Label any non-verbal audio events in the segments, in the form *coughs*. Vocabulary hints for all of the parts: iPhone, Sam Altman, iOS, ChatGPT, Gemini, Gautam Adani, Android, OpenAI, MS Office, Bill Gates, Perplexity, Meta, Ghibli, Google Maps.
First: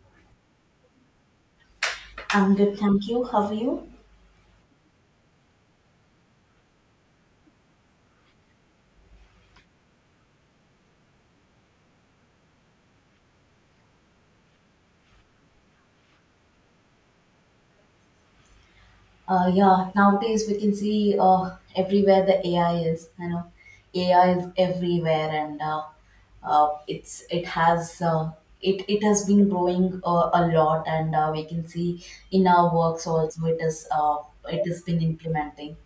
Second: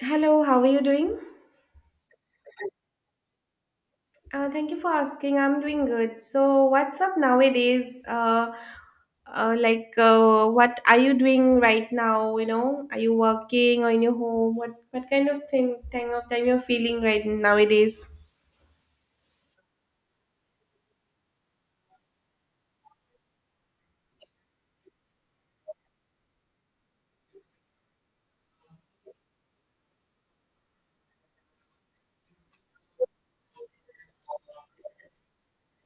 Hello, how are you doing? I'm good, thank you. How are you? Thank you for asking. I'm doing good. So, what's up nowadays? What are you doing right now? You know, are you working or in your home? What kind of thing of time you're feeling right nowadays? Yeah, nowadays we can see everywhere the AI is. You know, AI is everywhere, and uh, it's it has uh, it has been growing a lot, and we can see in our works also it has been implementing.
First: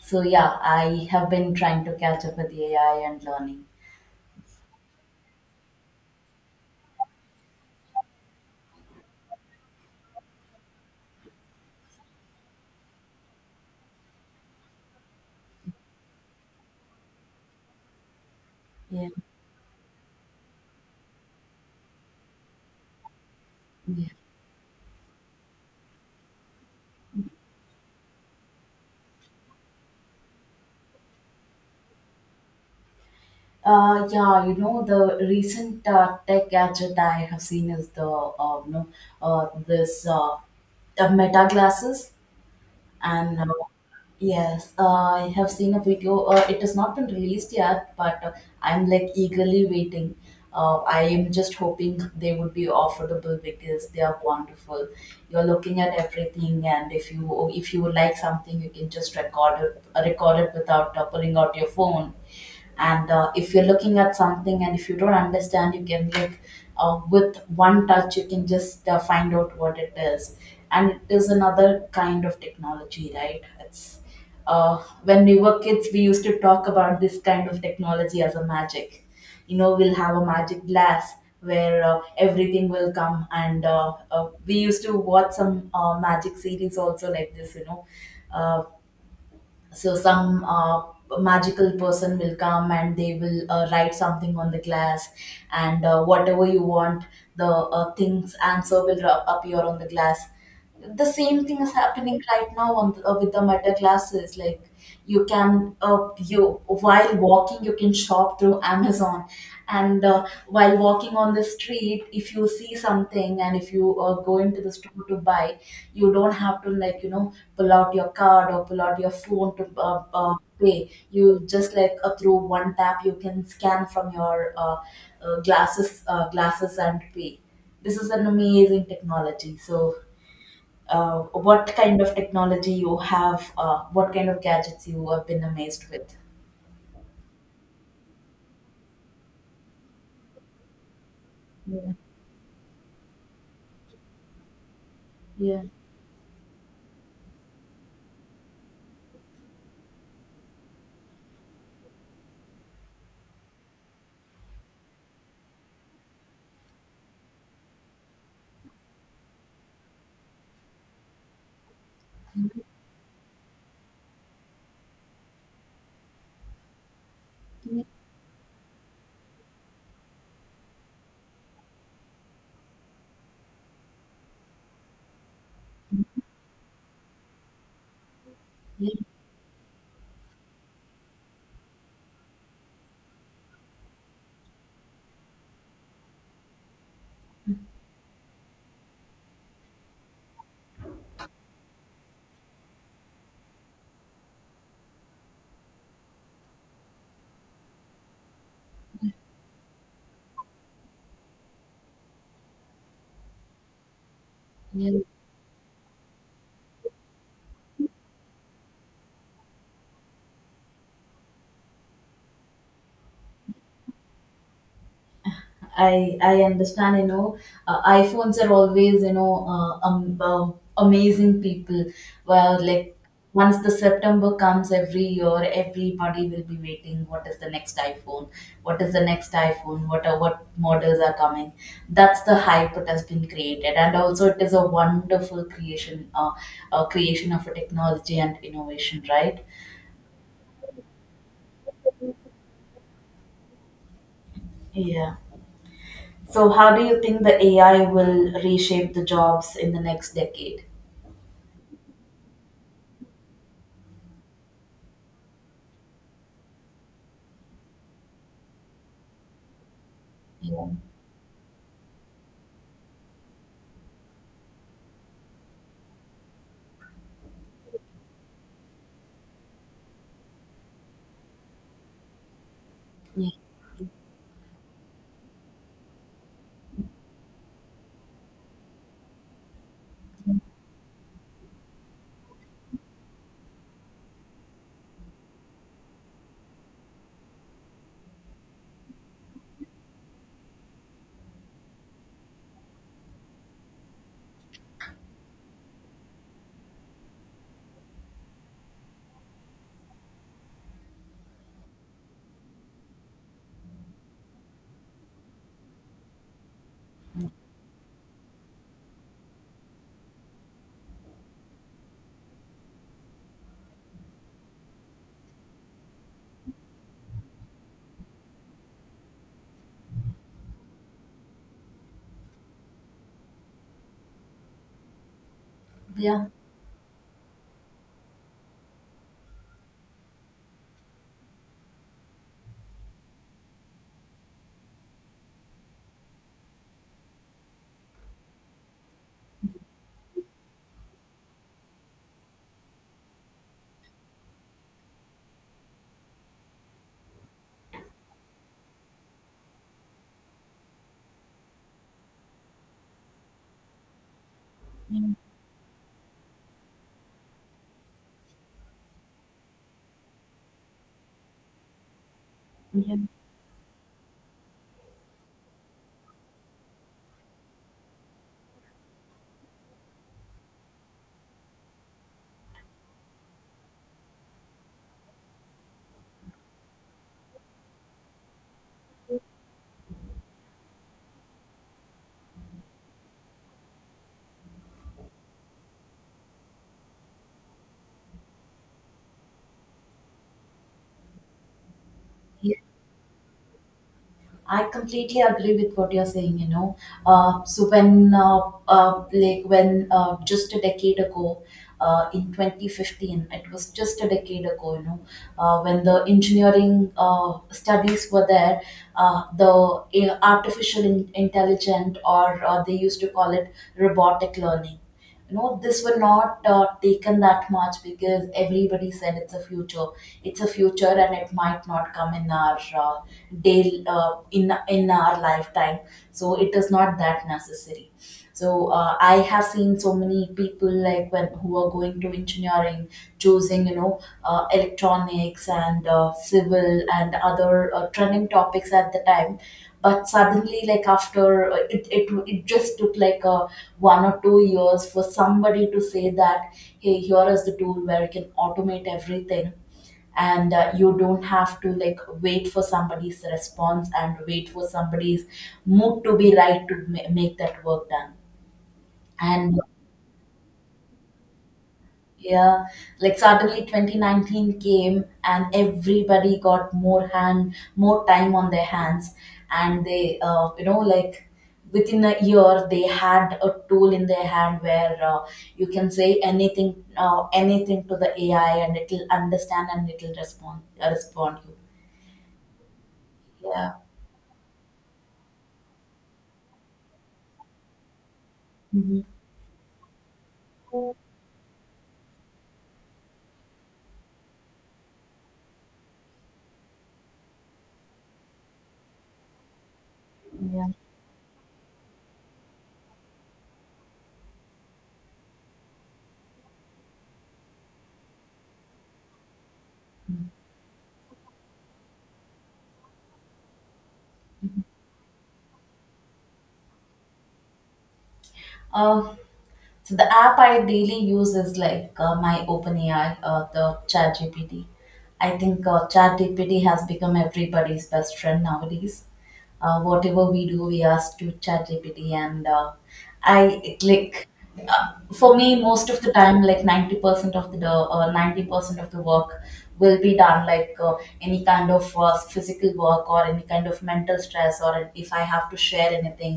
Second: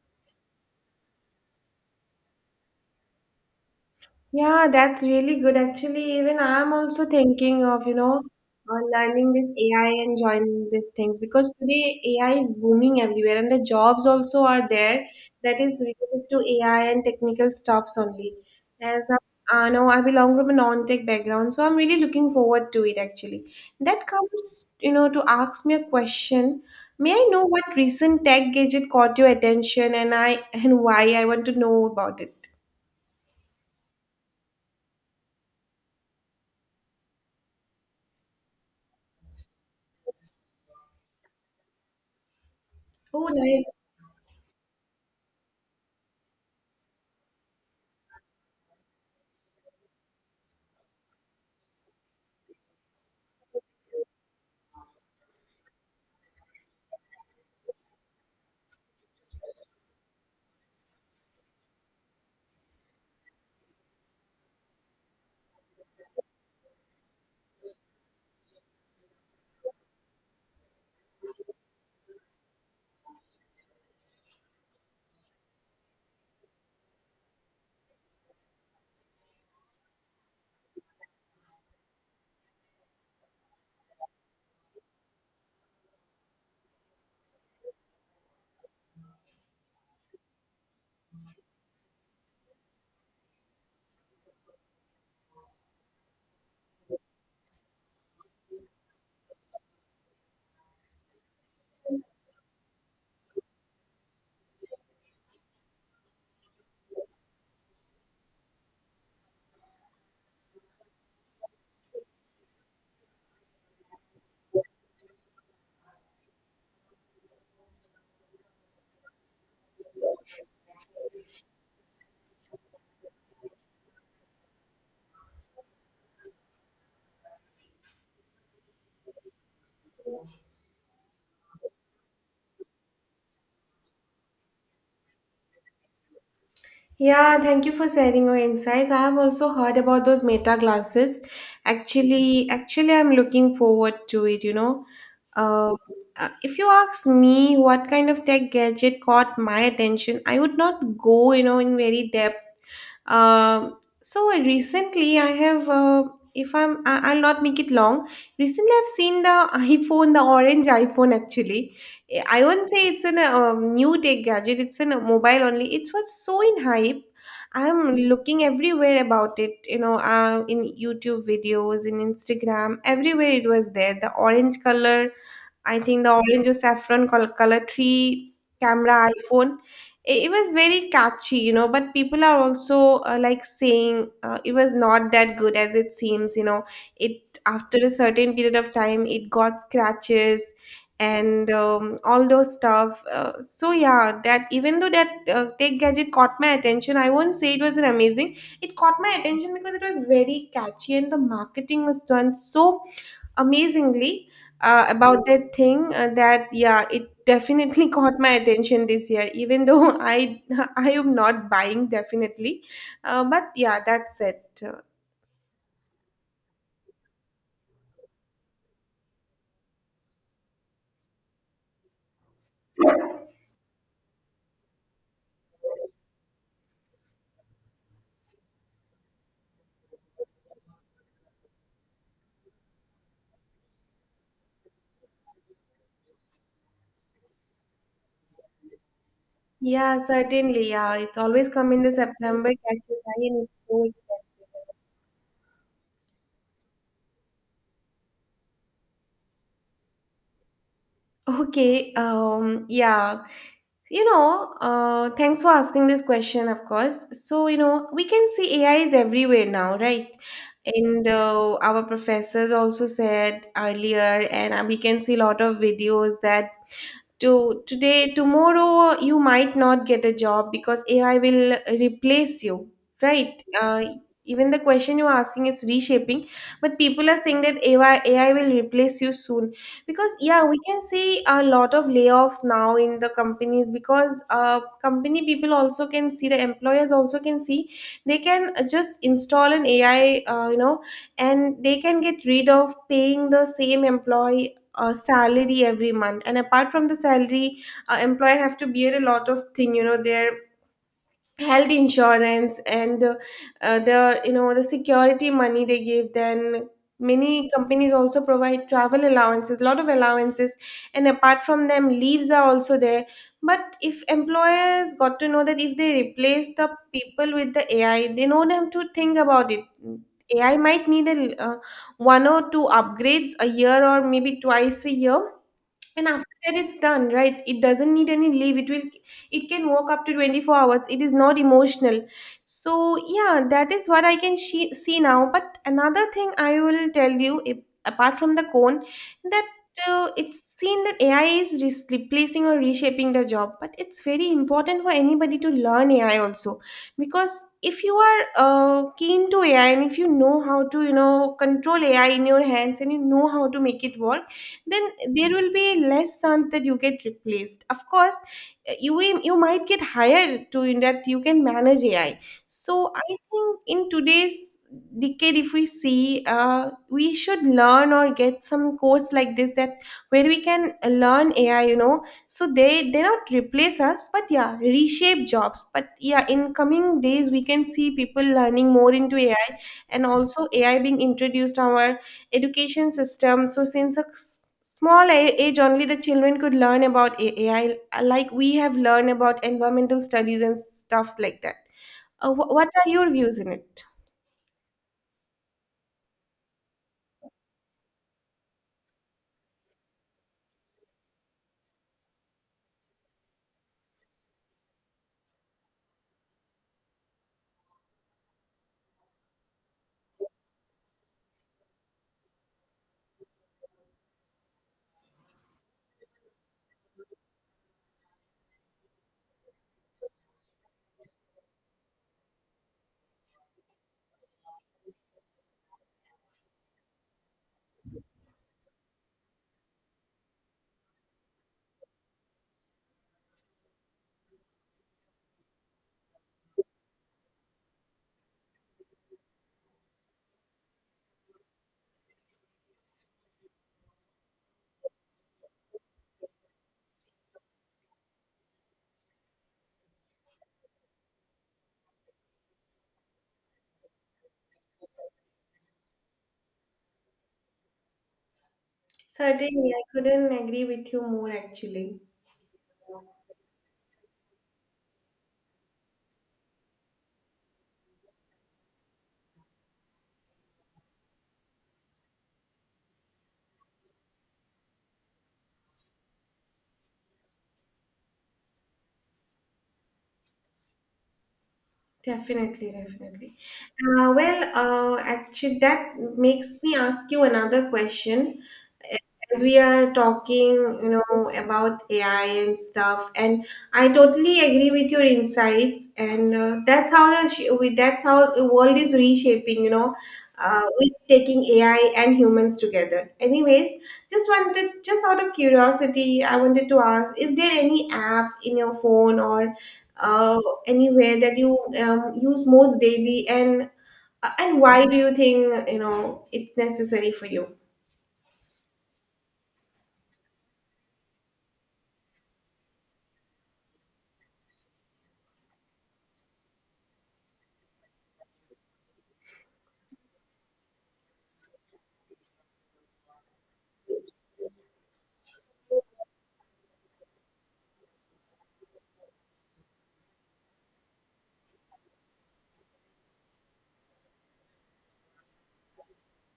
So yeah, I have been trying to catch up with AI and learning. Yeah, that's really good. Actually, even I'm also thinking of, you know, learning this AI and joining these things because today AI is booming everywhere and the jobs also are there that is related to AI and technical stuffs only. As Yeah. I know, I belong from a non-tech background, so I'm really looking forward to it actually. That Yeah. comes, you know, to ask me a question. May I know what recent tech gadget caught your attention and I and why I want to know about it? Yeah, you know, the recent tech gadget I have seen is the you know this Meta glasses, Oh, and nice. yes, I have seen a video. It has not been released yet, but I'm like eagerly waiting. I am just hoping they would be affordable because they are wonderful. You're looking at everything, and if you would like something, you can just record it without pulling out your phone. And if you're looking at something, and if you don't understand, you can like with one touch, you can just find out what it is. And it is another kind of technology, right? Yes. Uh, when we were kids, we used to talk about this kind of technology as a magic. You know, we'll have a magic glass where everything will come, and we used to watch some magic series also like this. You know, uh, so some magical person will come and they will write something on the glass, and whatever you want, the things answer will ru- appear on the glass. The same thing is happening right now on the, with the Meta classes. Like you can you while walking you can shop through Amazon, and while walking on the street, if you see something, and if you go into the store to buy, you don't have to like, you know, pull out your card or pull out your phone to pay. You just like through one tap, you can scan from your glasses and pay. This is an amazing technology. So uh, what kind of technology you have, what kind of gadgets you have been amazed with? Yeah, thank you for sharing your insights. I have also heard about those Meta glasses. Yeah, Actually, I'm looking forward to it, you know. yeah, Uh, if you ask me what kind of tech gadget caught my attention, I would not go, you know, in very depth. Um, so recently I have, if I'll not make it long. Recently I've seen the *laughs* iPhone, the orange iPhone actually. I won't say it's an new tech gadget. It's a mobile only. It was so in hype. yeah, I'm looking everywhere about it. You know, in YouTube videos, in Instagram, everywhere it was there. The orange color, I think the orange or saffron color tree camera iPhone. It was very catchy, you know, but people are also like saying it was not that good as it seems, you know. It after a certain period of time it got scratches and all those stuff. So yeah, that even though that tech gadget caught my attention, I won't say it was an amazing. It caught my attention because it was very catchy and the marketing was done so amazingly yeah. about that thing that yeah, it definitely *laughs* caught my attention this year, even though I *laughs* I am not buying definitely. But yeah, that's it. I understand, you know, iPhones are always, you know, amazing people. Well, like once the September comes every year, everybody will be waiting. What is the next iPhone? What is the next iPhone? What models are coming? That's the hype it has been created, and also it is a wonderful creation, creation of a technology and innovation, right? Yeah, certainly. Yeah, it's always come in the September catches, and it's so expensive. Yeah. So, how do you think the AI will reshape the jobs in the next decade? Okay. Yeah. You know, thanks for asking this question, of course. So, you know, we can see AI is everywhere now, right? Yeah. And our professors also said earlier, and we can see a lot of videos that to today tomorrow you might not get a job because AI will replace you, Yeah, right? Even the question you're asking is reshaping, but people are saying that AI will replace you soon because yeah, we can see a lot of layoffs now in the companies because company people also can see, the employers also can see they can just install an AI you know, and they can get rid of paying the same employee salary every month. And apart from the salary, employer have to bear a lot of thing, you know, their health insurance and the, you know, the security money they give, then many companies also provide travel allowances, lot of allowances. And apart from them, leaves are also there. But if employers got to know that if they replace the people with the AI, they don't have to think about it. AI might need a uh, one or two upgrades a year or maybe twice a year, and yeah, after that, it's done, right? It doesn't need any leave. It can walk up to 24 hours. It is not emotional. So, yeah, that is what I can see now. But another thing I will tell you, if, apart from the cone, that it's seen that AI is replacing or reshaping the job. But it's very important for anybody to learn AI also. Because if you are keen to AI and if you know how to, you know, control AI in your hands and you know how to make it work, then mm, there will be less chance that you get replaced, of course. You you might get hired to, in that you can manage AI. So yeah, I think in today's decade, if we see, we should learn or get some course like this, that where we can learn AI, you know. So they not replace us, but yeah, reshape jobs. But yeah, in coming days we can see people learning more into AI, and also AI being introduced to our education system. So since a small age only, the children could learn about AI, like we have learned about environmental studies and stuff like that. Yeah. What are your views in it? I completely agree with what you're saying, you know. So when, like when just a decade ago, in 2015, it was just a decade ago, you know, when the engineering studies were there, the intelligent, or they used to call it robotic learning, you know, this were not taken that much, because everybody said it's a future. It's a future, and it might not come in our uh, day in our lifetime, so it is not that necessary. So I have seen so many people like when who are going to engineering, choosing, you know, electronics and civil and other trending topics at the time. But suddenly, like after it just took like a 1 or 2 years for somebody to say that, hey, here is the tool where you can automate everything, and you don't have to like wait for somebody's response and wait for somebody's mood to be right to make that work done. And Certainly, I couldn't agree with you more actually. yeah, like suddenly 2019 came and everybody got more hand, more time on their hands, and they, you know, like within a year they had a tool in their hand where you can say anything, anything to the AI, and it'll understand and it'll respond, respond you. Definitely. Yeah. Well, actually, that makes me ask you another question. Hmm. As we are talking, you know, about AI and stuff, and I totally agree with your insights, and that's how the that's how the world is reshaping. You know, Yeah. with taking AI and humans together. Anyways, just wanted, just out of curiosity, I wanted to ask: is there any app in your phone or uh, anywhere that you use most daily, and why do you think, you know, it's necessary for you? Uh, So the app I daily use is like my OpenAI, the ChatGPT. I think ChatGPT has become everybody's best friend nowadays. Whatever we do, we ask to ChatGPT, and like, uh, for me, most of the time, like 90% of the 90% of the work will be done. Like any kind of physical work or any kind of mental stress, or if I have to share anything,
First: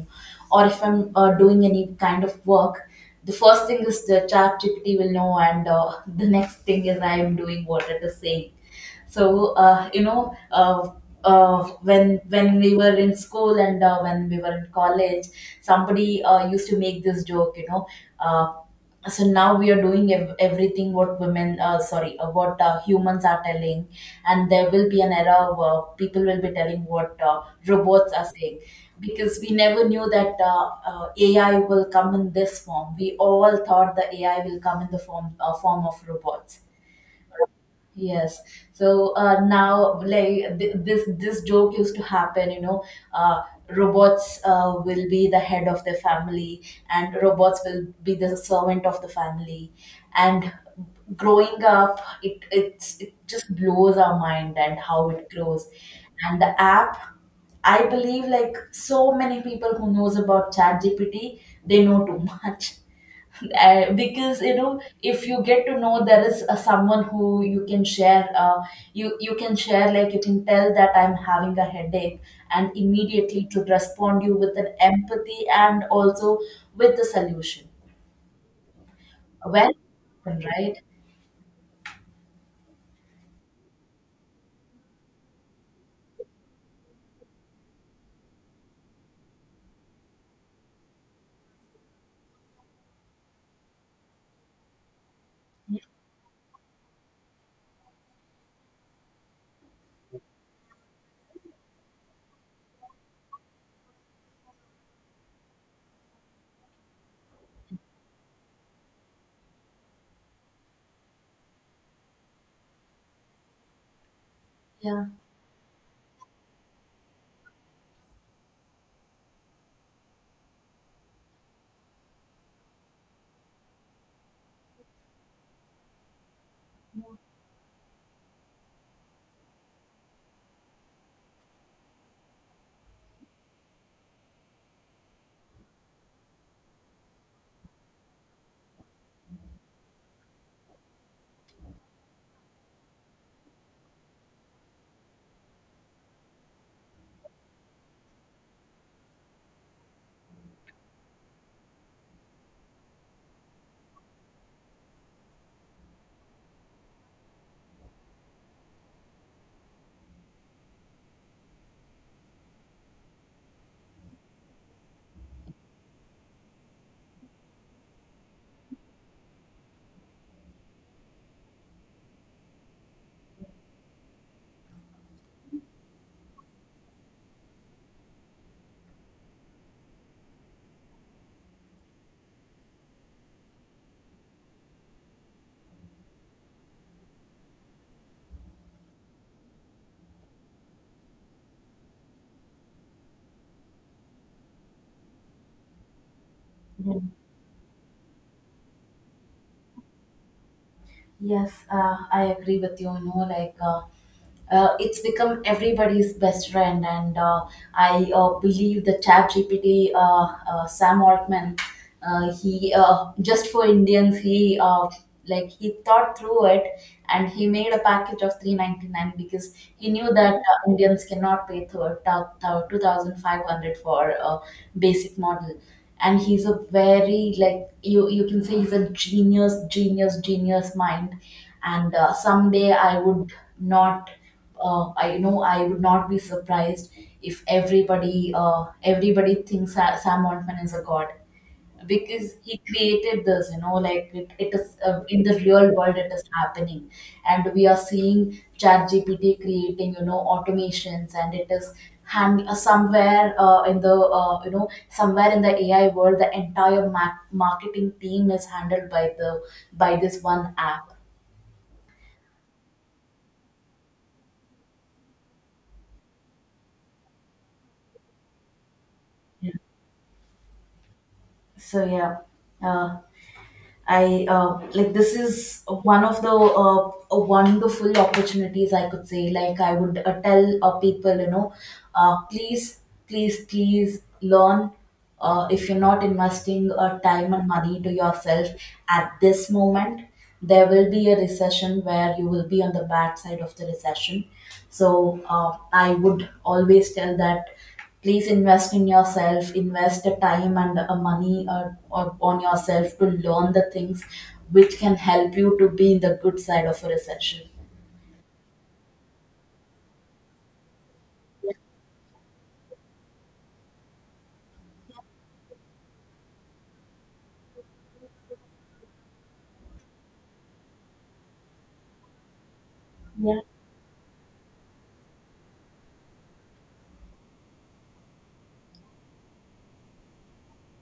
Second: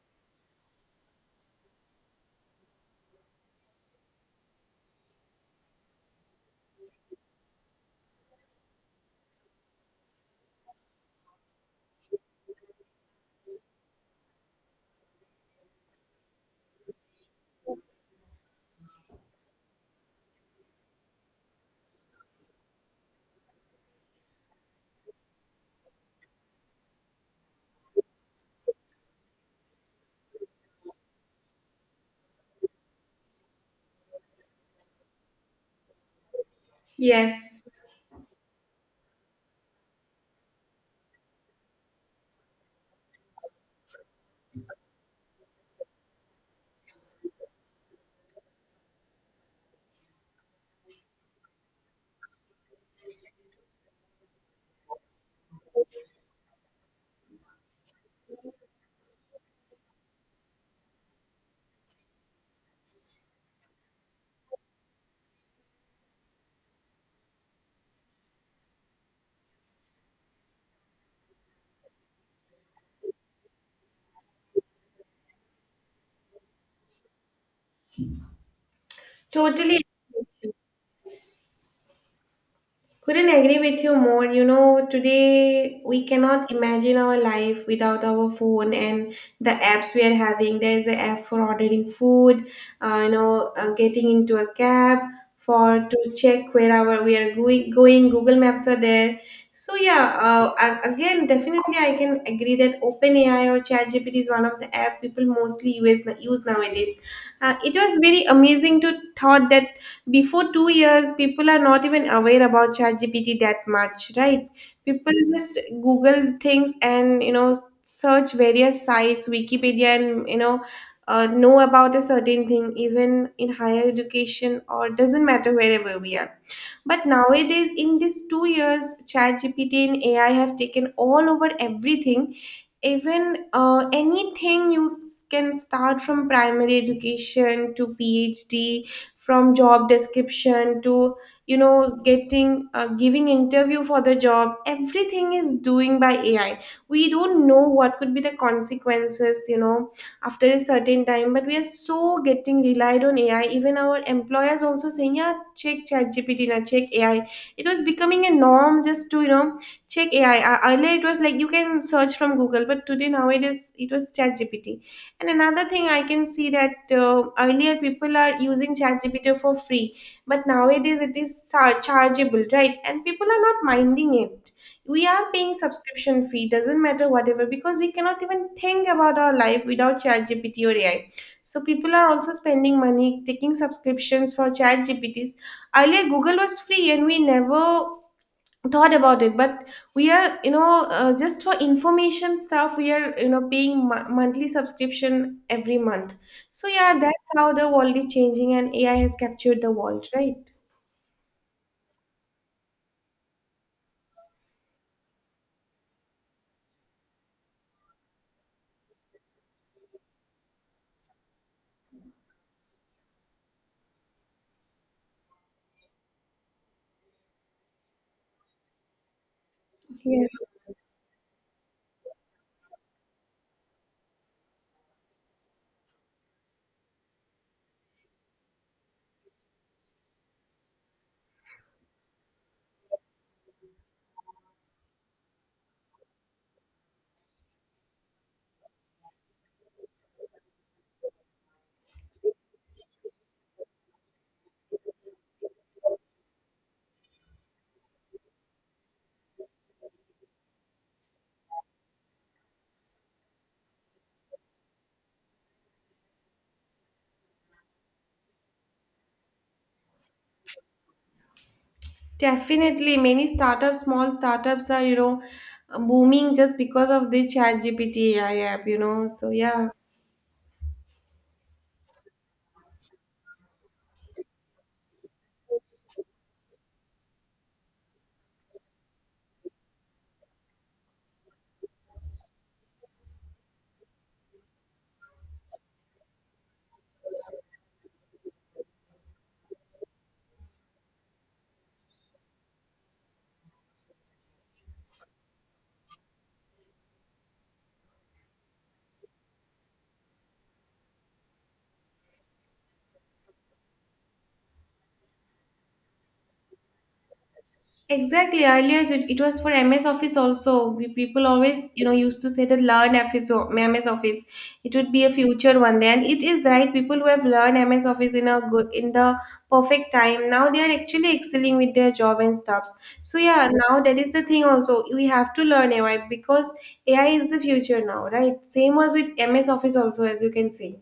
or if I'm doing any kind of work, the first thing is the chat gpt will know, and the next thing is I am doing what it is saying. So you know, when we were in school, and when we were in college, somebody used to make this joke, you know, uh, so now we are doing everything what women sorry what humans are telling, and there will be an era where people will be telling what robots are saying, because we never knew that AI will come in this form. We all thought the AI will come in the form form of robots. Yes. Yes. So now, like this joke used to happen. You know, uh, robots will be the head of the family, and robots will be the servant of the family. And growing up, it just blows our mind and how it grows. And the app, I believe, like so many people who knows about ChatGPT, they know too *laughs* much because, you know, if you get to know there is someone who you can share, you can share, like you can tell that I'm having a headache, and immediately to respond you with an empathy and also with the solution. Well. Totally. Right. Couldn't agree with you more. You know, today we cannot imagine our life without our phone and the apps we are having. There is an app for ordering food, you know, getting into a cab for to check where our we are going. Going, Google Maps are there. So yeah, again, definitely I can agree that OpenAI or ChatGPT is one of the app people mostly use nowadays. It was very amazing to thought that before two years, people are not even aware about ChatGPT that much, right? Yeah. People just Google things, and you know, search various sites, Wikipedia, and you know, know about a certain thing. Even in higher education, or doesn't matter wherever we are, but nowadays, in these two years, ChatGPT and AI have taken all over everything. Even anything you can start from primary education to PhD, from job description to, you know, getting giving interview for the job. Everything is doing by AI. We don't know what could be the consequences. You know, after a certain time, but we are so getting relied on AI. Even our employers also saying, yeah, check ChatGPT, gpt check AI. It was becoming a norm just to, you know, check AI. Earlier it was like you can search from Google, but today nowadays it was ChatGPT. And another thing I can see, that earlier people are using ChatGPT for free, but nowadays it is chargeable, right, and people are not minding it. We are paying subscription fee, doesn't matter whatever, because we cannot even think about our life without chat gpt or AI. So people are also spending money, taking subscriptions for chat gpts earlier Google was free, and we never thought about it, but we are, you know, just for information stuff, we are, you know, paying monthly subscription every month. So yeah, Mm. that's how the world is changing, and AI has captured the world, right? Yes, I agree with you, you know, like it's become everybody's best friend, and I believe the chat gpt Sam Altman, he just for Indians, he like he thought through it, and he made a package of 399 because he knew Yes. that Indians cannot pay 2500 for a basic model. And he's a very, like, you can say he's a genius mind. And someday I would not, I know I would not be surprised if everybody thinks Sam Altman is a god, because he created this. You know, like it is in the real world, it is happening, and we are seeing ChatGPT creating, you know, automations, and it is hand, somewhere, in the you know, somewhere in the AI world, the entire marketing team is handled by the by this one app. Definitely, many startups, small startups are, you know, booming just because of the chat GPT AI app, you know. So yeah. So yeah. uh, I, like this is one of the wonderful opportunities I could say. Like I would tell people, you know, please, please, please learn. If you're not investing time and money to yourself at this moment, there will be a recession where you will be on the bad side of the recession. So I would always tell that please invest in yourself, invest the time and the money on yourself to learn the things which can help you to be in the good side of a recession. Exactly. Earlier, it was for MS Office also. We, people always, you know, used to say that learn FS MS Office. It would be a future one day, and it is right. People who have learned MS Office in a good, in the perfect time, now they are actually excelling with their job and stuffs. So Yeah, yeah, now that is the thing. Also, we have to learn AI because AI is the future now, right? Same was with MS Office also, as you can see.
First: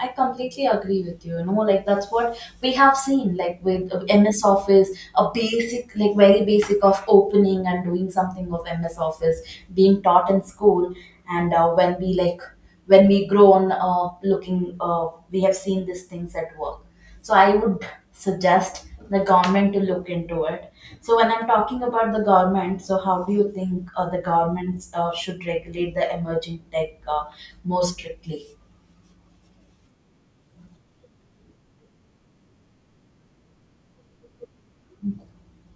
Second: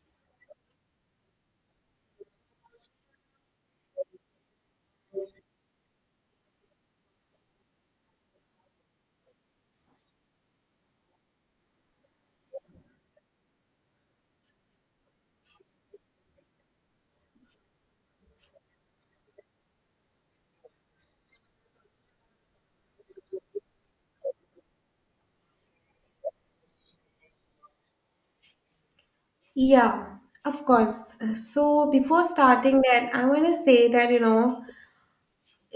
I completely agree with you. You know, like that's what we have seen, like with MS Office, a basic, like very basic of opening and doing something of MS Office being taught in school. And when we like, when we grown looking, we have seen these things at work. So I would suggest the government to look into it. So when I'm talking about the government, so how do you think the government should regulate the emerging tech more strictly? Yeah, of course. So before starting that, I want to say that, you know,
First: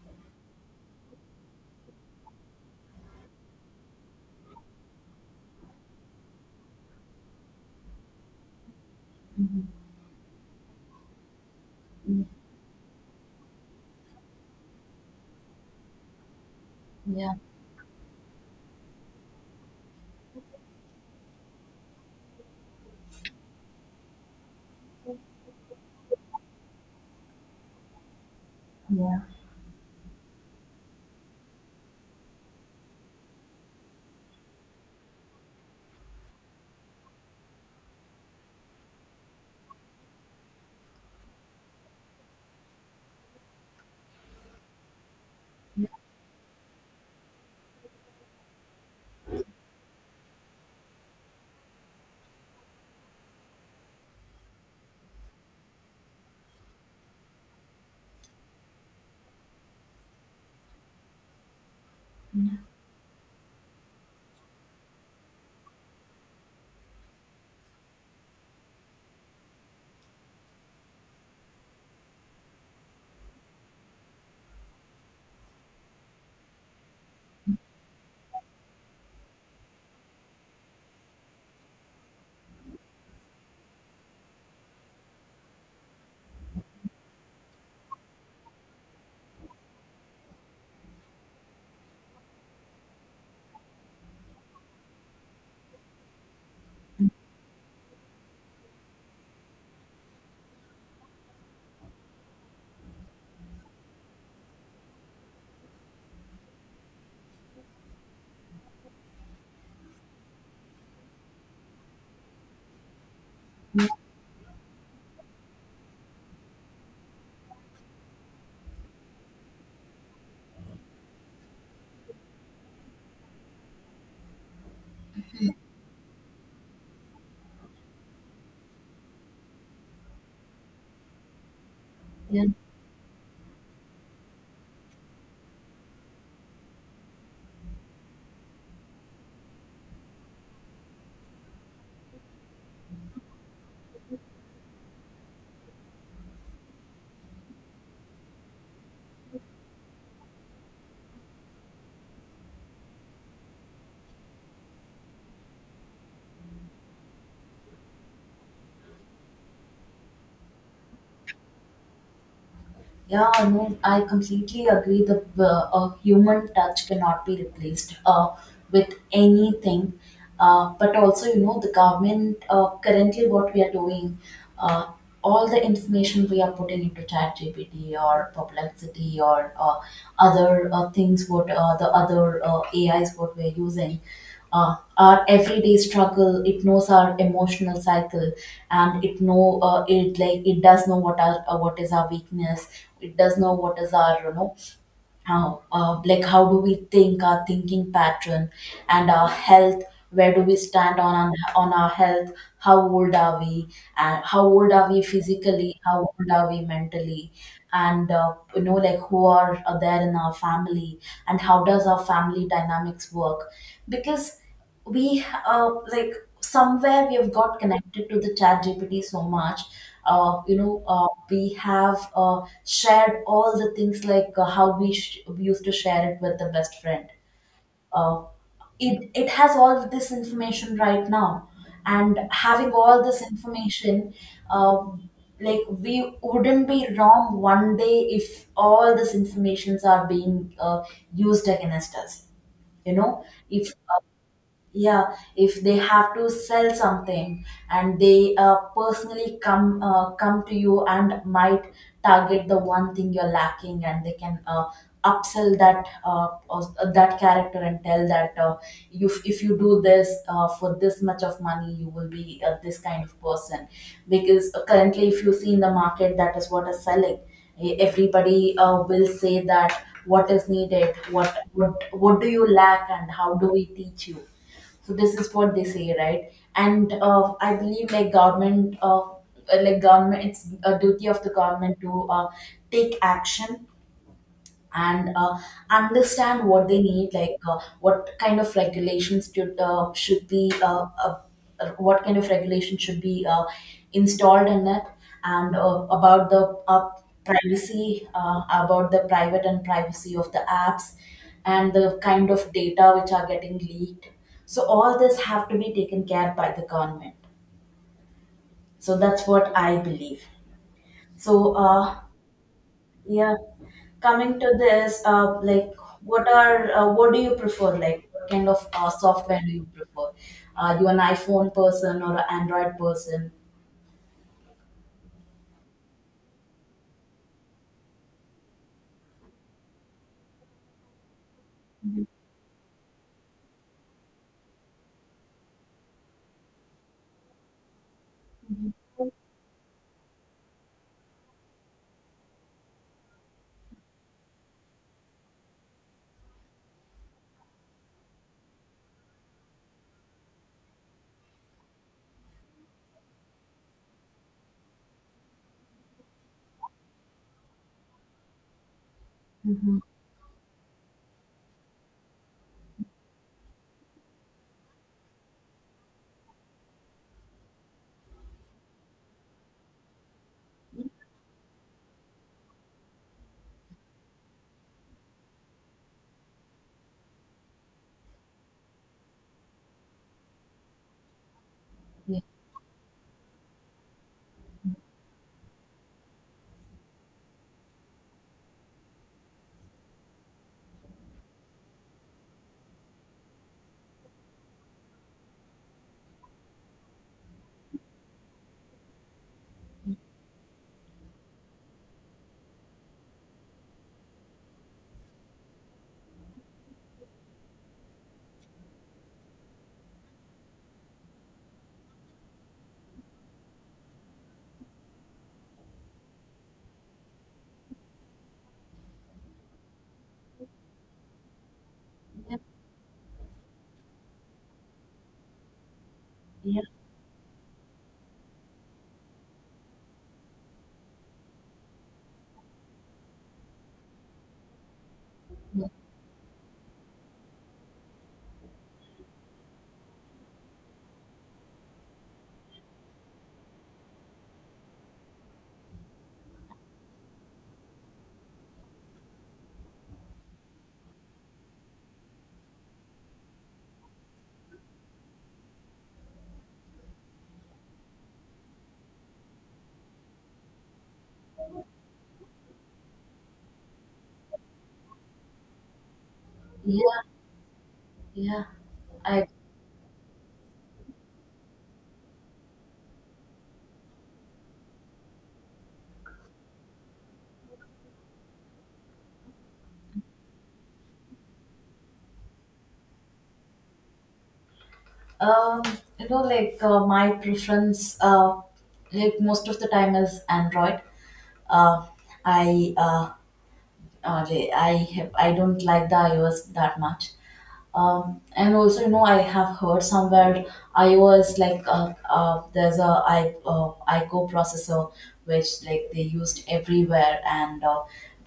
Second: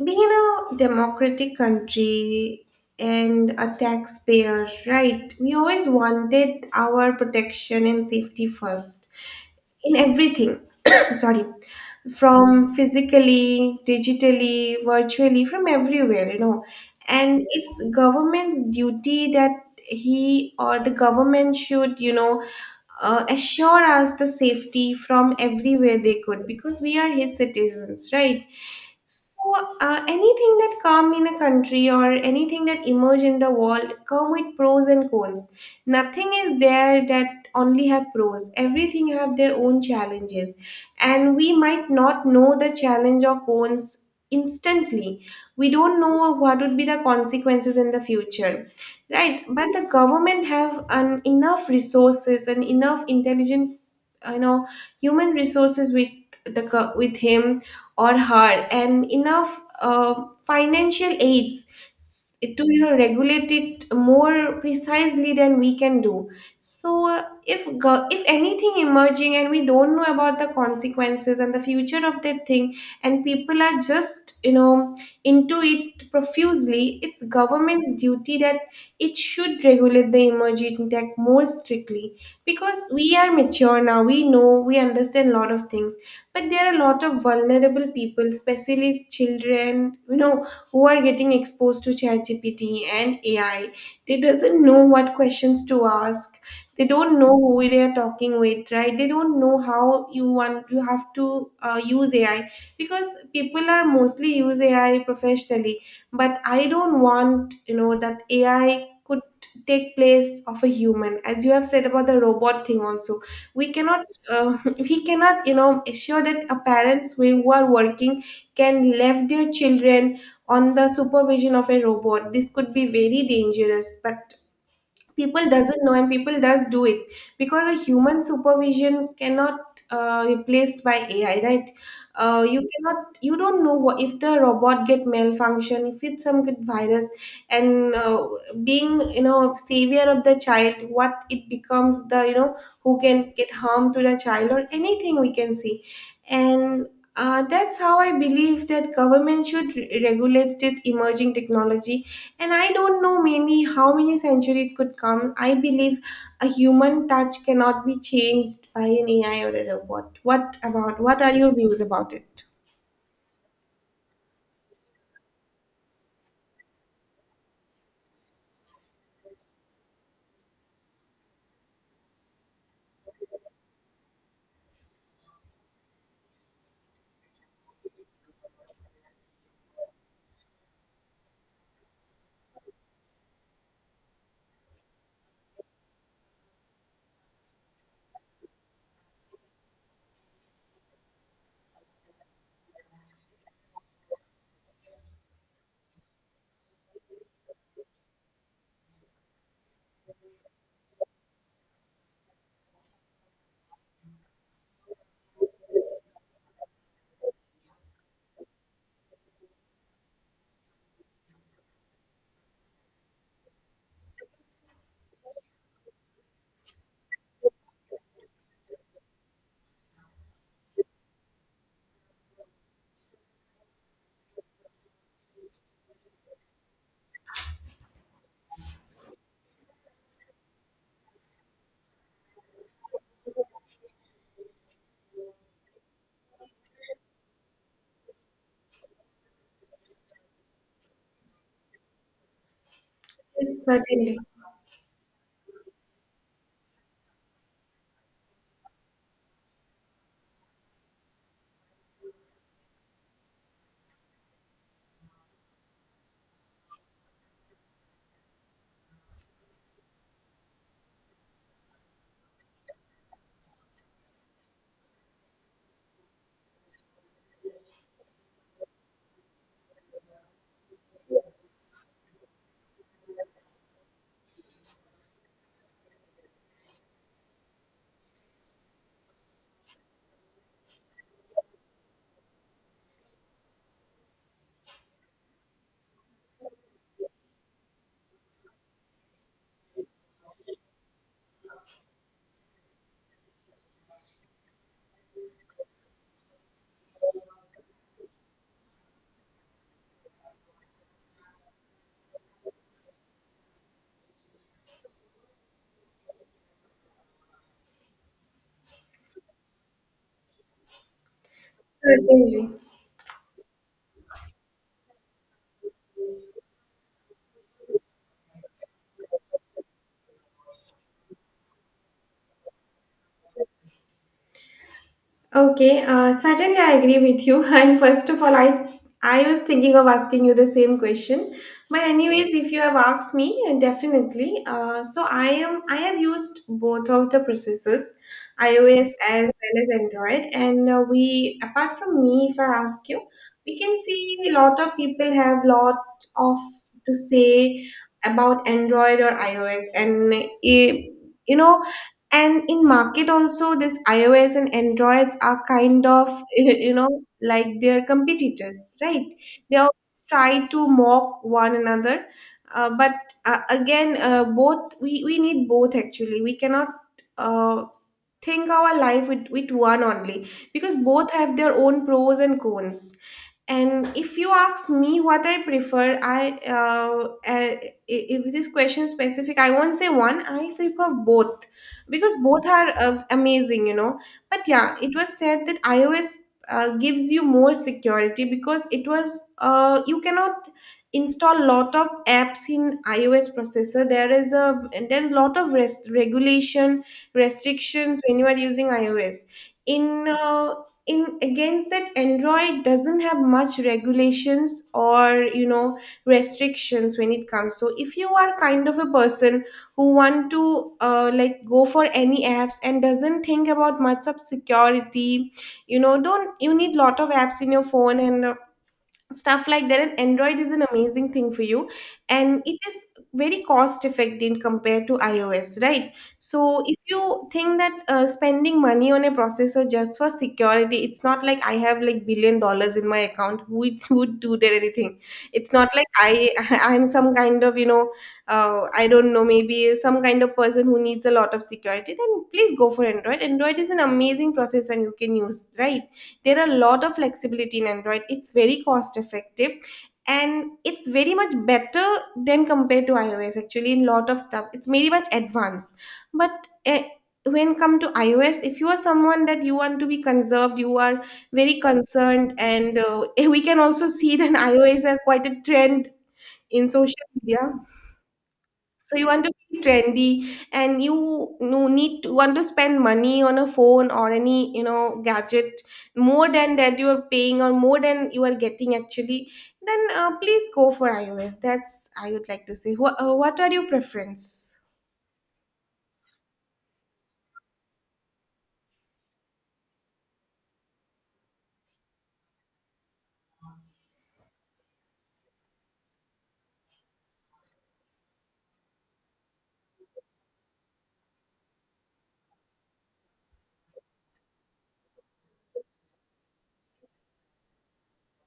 being in a democratic country and a taxpayer, right, we always wanted our protection and safety first in everything. *coughs* Sorry, Mm. from physically, digitally, virtually, from everywhere, you know. Yeah. And it's government's duty that he or the government should, you know, assure us the safety from everywhere they could, because we are his citizens, right? Yeah. So, anything that come in a country or anything that emerge in the world come with pros and cons. Nothing is there that only have pros. Everything have their own challenges, and we might not know the challenge or cons instantly. We don't know what would be the consequences in the future, right? But the government have an enough resources and enough intelligent, you know, human resources with with him or her and enough financial aids to, you know, regulate it more precisely than we can do. So if anything emerging and we don't know about the consequences and the future of that thing, and people are just, you know, into it profusely, it's government's duty that it should regulate the emerging tech more strictly, because we are mature now, we know, we understand a lot of things. But there are a lot of vulnerable people, especially children, you know, who are getting exposed to ChatGPT and AI. They doesn't know what questions to ask, they don't know who they are talking with, right? They don't know how you have to use AI, because people are mostly use AI professionally. But I don't want, you know, that AI could take place of a human, as you have said about the robot thing also. We cannot *laughs* we cannot, you know, assure that a parents who are working can leave their children on the supervision of a robot. This could be very dangerous, but people doesn't know and people does do it, because a human supervision cannot replaced by ai, right? Yeah. you cannot, you don't know what, if the robot get malfunction, if it's some good virus. And being, you know, savior of the child, what it becomes, the, you know, who can get harm to the child or anything we can see. And that's how I believe that government should regulate this emerging technology. And I don't know maybe how many centuries it could come. I believe a human touch cannot be changed by an AI or a robot. What about what are your views about it? Yeah, no, I completely agree. The A human touch cannot be replaced with anything. But also, you know, the government, currently what we are doing, uh, all the information we are putting into ChatGPT or Perplexity or other things, what the other AIs what we're using, our everyday struggle. It knows our emotional cycle, and it does know what our, what is our weakness. It does know what is our you know how, like how do we think, our thinking pattern, and our health. Where do we stand on our health, how old are we? And how old are we physically, how old are we mentally? And like who are there in our family, and how does our family dynamics work? Because we like somewhere we have got connected to the chat gpt so much. We have shared all the things, like used to share it with the best friend. Uh, it, it has all of this information right now, and having all this information, uh, like, we wouldn't be wrong one day if all these informations are being used against us you know Yes, if certainly, yeah, if they have to sell something and they personally come to you, and might target the one thing you're lacking, and they can upsell that, that character, and tell that you, if you do this for this much of money, you will be this kind of person. Because currently, if you see in the market, that is what is selling. Everybody will say that what is needed, what do you lack and how do we teach you. So this is what they say, right? And I believe, like, government, it's a duty of the government to take action. And understand what they need, like, what kind of regulations should be what kind of regulation should be installed in it. And about the privacy, about the private and privacy of the apps and the kind of data which are getting leaked. So all this have to be taken care by the government. So that's what I believe. so uh, certainly. yeah. Coming to this, like, what do you prefer? Like, what kind of software do you prefer? Are you an iPhone person or an Android person? Okay, certainly I agree with you. *laughs* And first of all, I was thinking of asking you the same question, but anyways, if you have asked me, definitely. So I have used both of the processes, iOS as well as Android, and we apart from me, if I ask you, we can see a lot of people have lot of to say about Android or iOS, and eh, you know, and in market also this ios and androids are kind of *laughs* you know like their competitors, right? They Mm. always try to mock one another. But again both we need both actually. We cannot uh, think our life with one only, because both have their own pros and cons. And if you ask me what I prefer, I if this question is specific, I won't say one. I prefer both, because Yeah, both are amazing, you know. But yeah, it was said that iOS gives you more security, because it was you cannot install lot of apps in iOS processor. There is a there is lot of regulation restrictions when you are using iOS. In uh, in against that android doesn't have much regulations, or you know, restrictions when it comes. So if you are kind of a person who want to like go for any apps and doesn't think about much of security, you know, don't you need lot of apps in your phone and stuff like that, and android is an amazing thing for you. And it is very cost effective compared to ios, right? yeah, So if you think that spending money on a processor just for security, it's not like I have like $1 billion in my account. Who would do that anything, it's yeah, not like I *laughs* I'm some kind of, you know, I don't know maybe some kind of person who needs a lot of security, then please go for android. Android is an amazing processor you can use, right? There are a lot of flexibility in android, it's very cost effective, and it's very much better than compared to ios. Actually in lot of stuff it's very much advanced. But when come to ios, if you are someone that you want to be conserved, you are very concerned, and *laughs* we can also see that ios are quite a trend in yeah. social media. Yeah. So you want I to be trendy, and you need to want to spend money on a phone or any, you know, gadget more than that you are paying, or more than you are getting actually, then please go for iOS. That's I would like to say. What are your preference? um, you know, like, my preference, like, most of the time is Android. Uh, I uh, uh, I don't like the iOS that much. And also, you know, I have heard somewhere, I was like there's a I ICO processor which, like, they used everywhere. And uh,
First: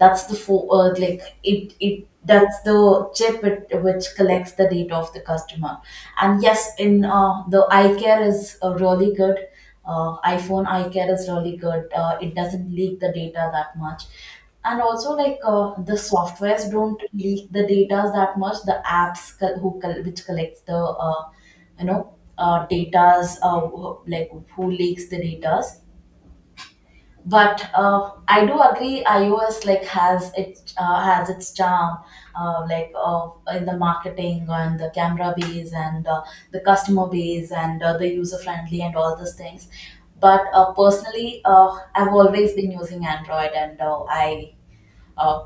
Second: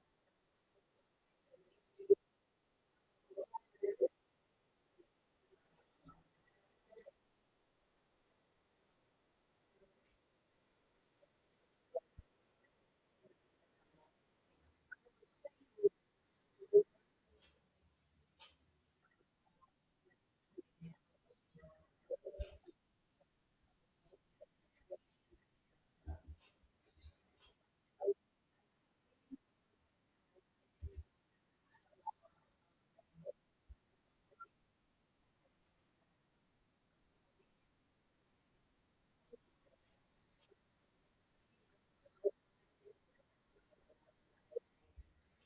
that's the fo- uh, like it it that's the chip, it, which collects the data of the customer. And yes, in the eye care is really good, iPhone iCare is really good. It doesn't leak the data that much. And also, like, the softwares don't leak the data that much, the apps, which collects the uh, you know data's, like, who leaks the data's. But I do agree, iOS, like has its charm, in the marketing, and the camera base, and the customer base, and the user friendly, and all those things. But personally, I've always been using Android. And I uh,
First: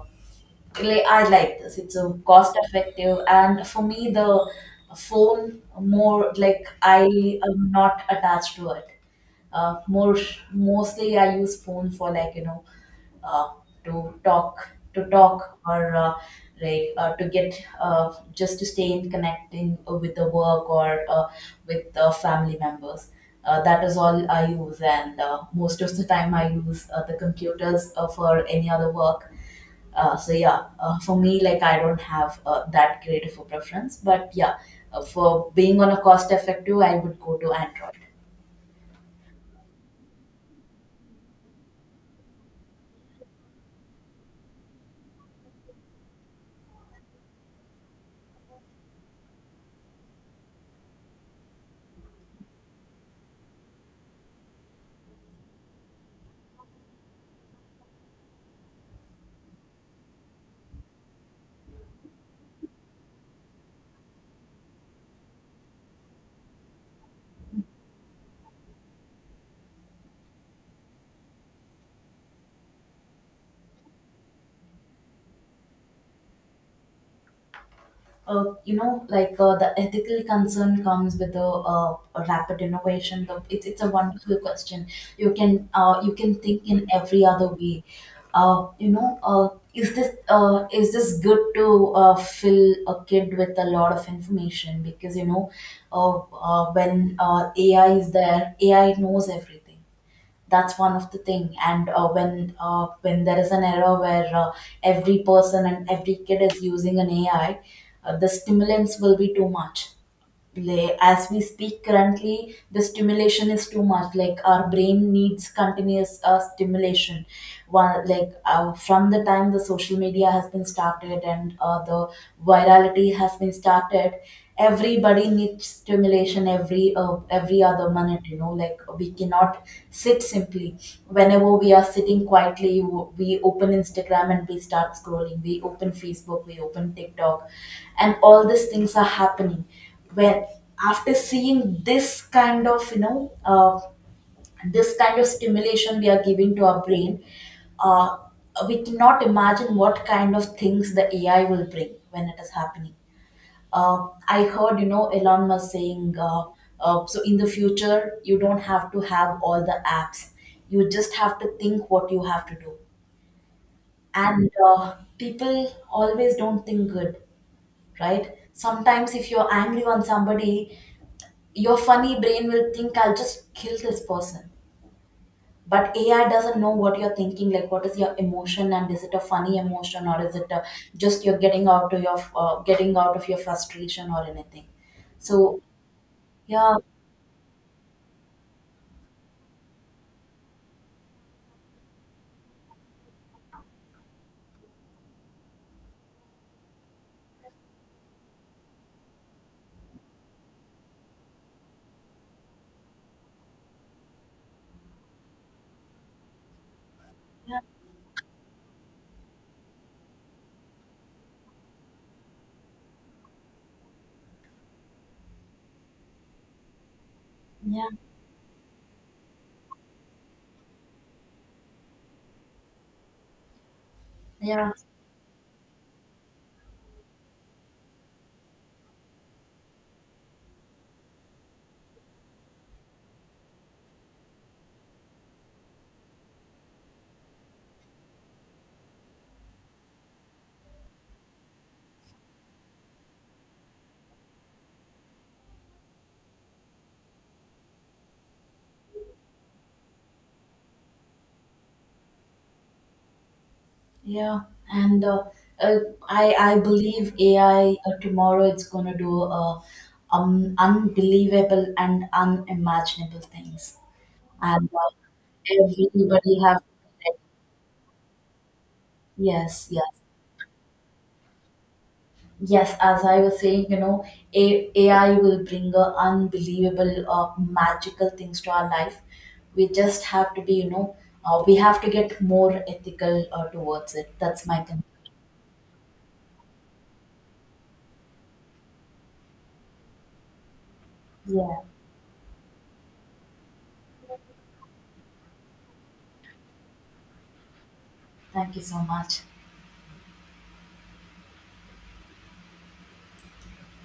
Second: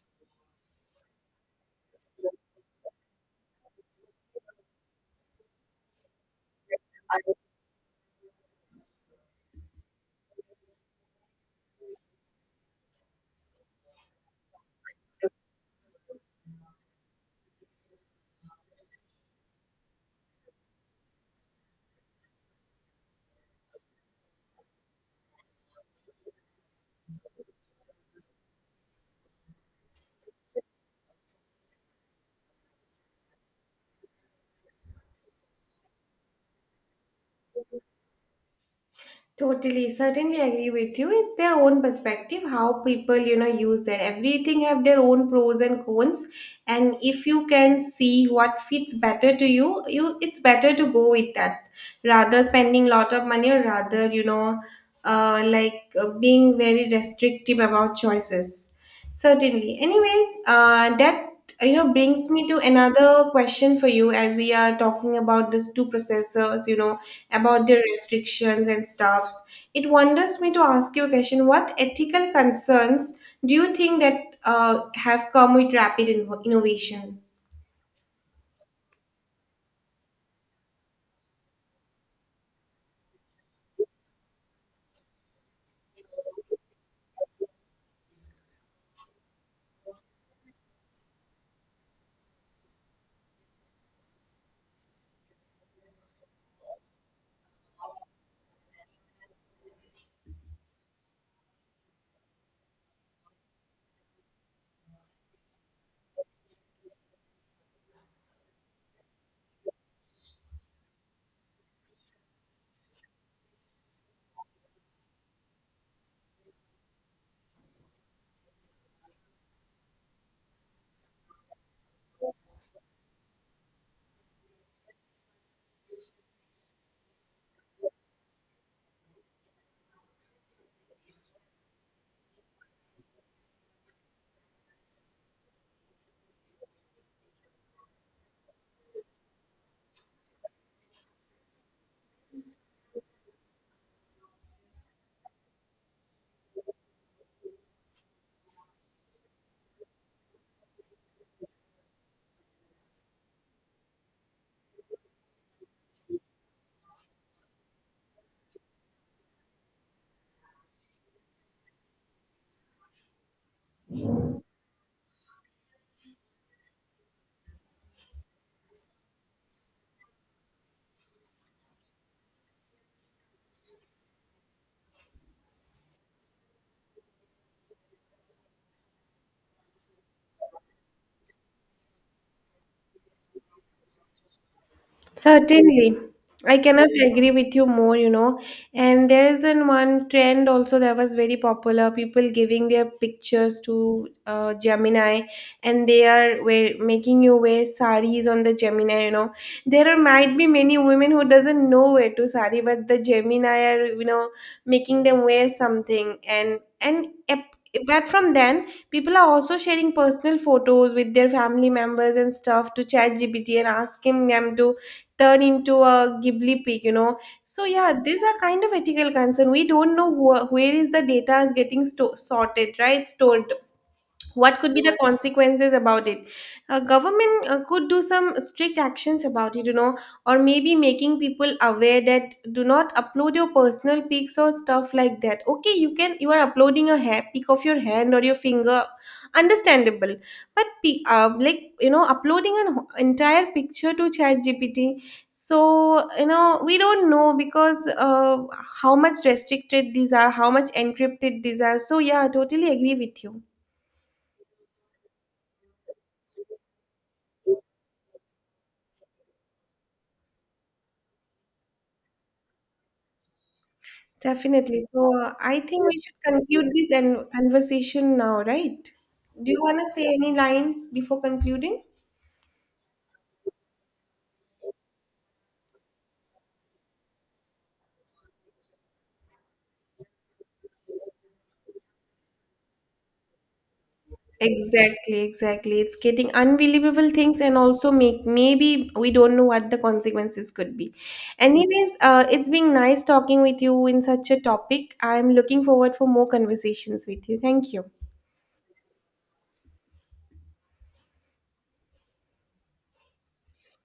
like, I like this. It's a cost effective, and for me, the phone more like I am not attached to it. More Mostly I use phone for, like, you know, uh, to talk, or to get, just to stay in connecting with the work or with the family members. That is all I use, and most of the time I use the computers for any other work. So yeah, for me, like, I don't have that great of a preference. But yeah, for being on a cost effective, I would go to Android. Totally, certainly agree with you. It's their own perspective, how people, you know, use that. Everything have their own pros and cons. And if you can see what fits better to you, you it's better to go with that, rather spending lot of money, or rather, you know, being very restrictive about choices. Certainly. Anyways, that, you know, brings me to another question for you, as we are talking about these two processors, you know, about their restrictions and stuffs. It wonders me to ask you a question. What ethical concerns do you think that have come with rapid innovation? You know, like, the ethical concern comes with a, rapid innovation. It's a wonderful question. You can, you can think in every other way. You know, is this good to fill a kid with a lot of information? Because, you know, when AI is there, AI knows everything, that's one of the thing. And when there is an era where every person and every kid is using an AI, the stimulants will be too much. Play, as we speak, currently the stimulation is too much, like, our brain needs continuous stimulation. One, like, from the time the social media has been started and the virality has been started, everybody needs stimulation every, every other minute. You know, like, we cannot sit simply. Whenever we are sitting quietly, we open Instagram and we start scrolling, we open Facebook, we open TikTok, and all these things are happening. When, after seeing this kind of, you know, this kind of stimulation we are giving to our brain, uh, we cannot imagine what kind of things the AI will bring when it is happening. I heard, you know, Elon Musk saying, so in the future you don't have to have all the apps, you just have to think what you have to do. And people always don't think good, right? Sometimes if you're angry on somebody, your funny brain will think, I'll just kill this person. But AI doesn't know what you're thinking, like, what is your emotion, and is it a funny emotion, or is it a, just you're getting out to your, getting out of your frustration or anything. So Certainly. I yeah, cannot agree with you more, you know. And there is an one trend also that was very popular, people giving their pictures to Gemini, and they are making you wear saris on the Gemini, you know. There are, might be many women who doesn't know where to sari, but the Gemini are, you know, making them wear something. And, yeah, apart from then, people are also sharing personal photos with their family members and stuff to chat GPT and asking them to turn into a ghibli pig, you know. So yeah, yeah, these are kind of ethical concern. We don't know who, where is the data is getting sorted, right, stored, what yeah, could be the consequences about it. Government could do some strict actions about it, you know, or maybe making people aware that do not upload your personal pics or stuff like that. Okay, you can, you are uploading a hair pic of your hand or your finger, understandable. But like you know uploading an entire picture to ChatGPT, so you know we don't know, because how much restricted these are, how much encrypted these are. So yeah, I totally agree with you. yeah. And uh, I believe AI, tomorrow, it's going to do, unbelievable and unimaginable things. And Definitely. So I think we should everybody have, conclude this and conversation now, right? Do you yes, want yes. to say any lines before concluding? Yes, as I was saying, you know, AI will bring a unbelievable, magical things to our life. We just have to be, you know, we have to get more ethical towards it. That's my thing. Exactly, exactly. It's getting unbelievable things, and also make maybe we don't know what the consequences could be. Yeah, Anyways, it's been nice talking with you in such a topic. I'm looking forward for more conversations with you. Thank you. thank you so much.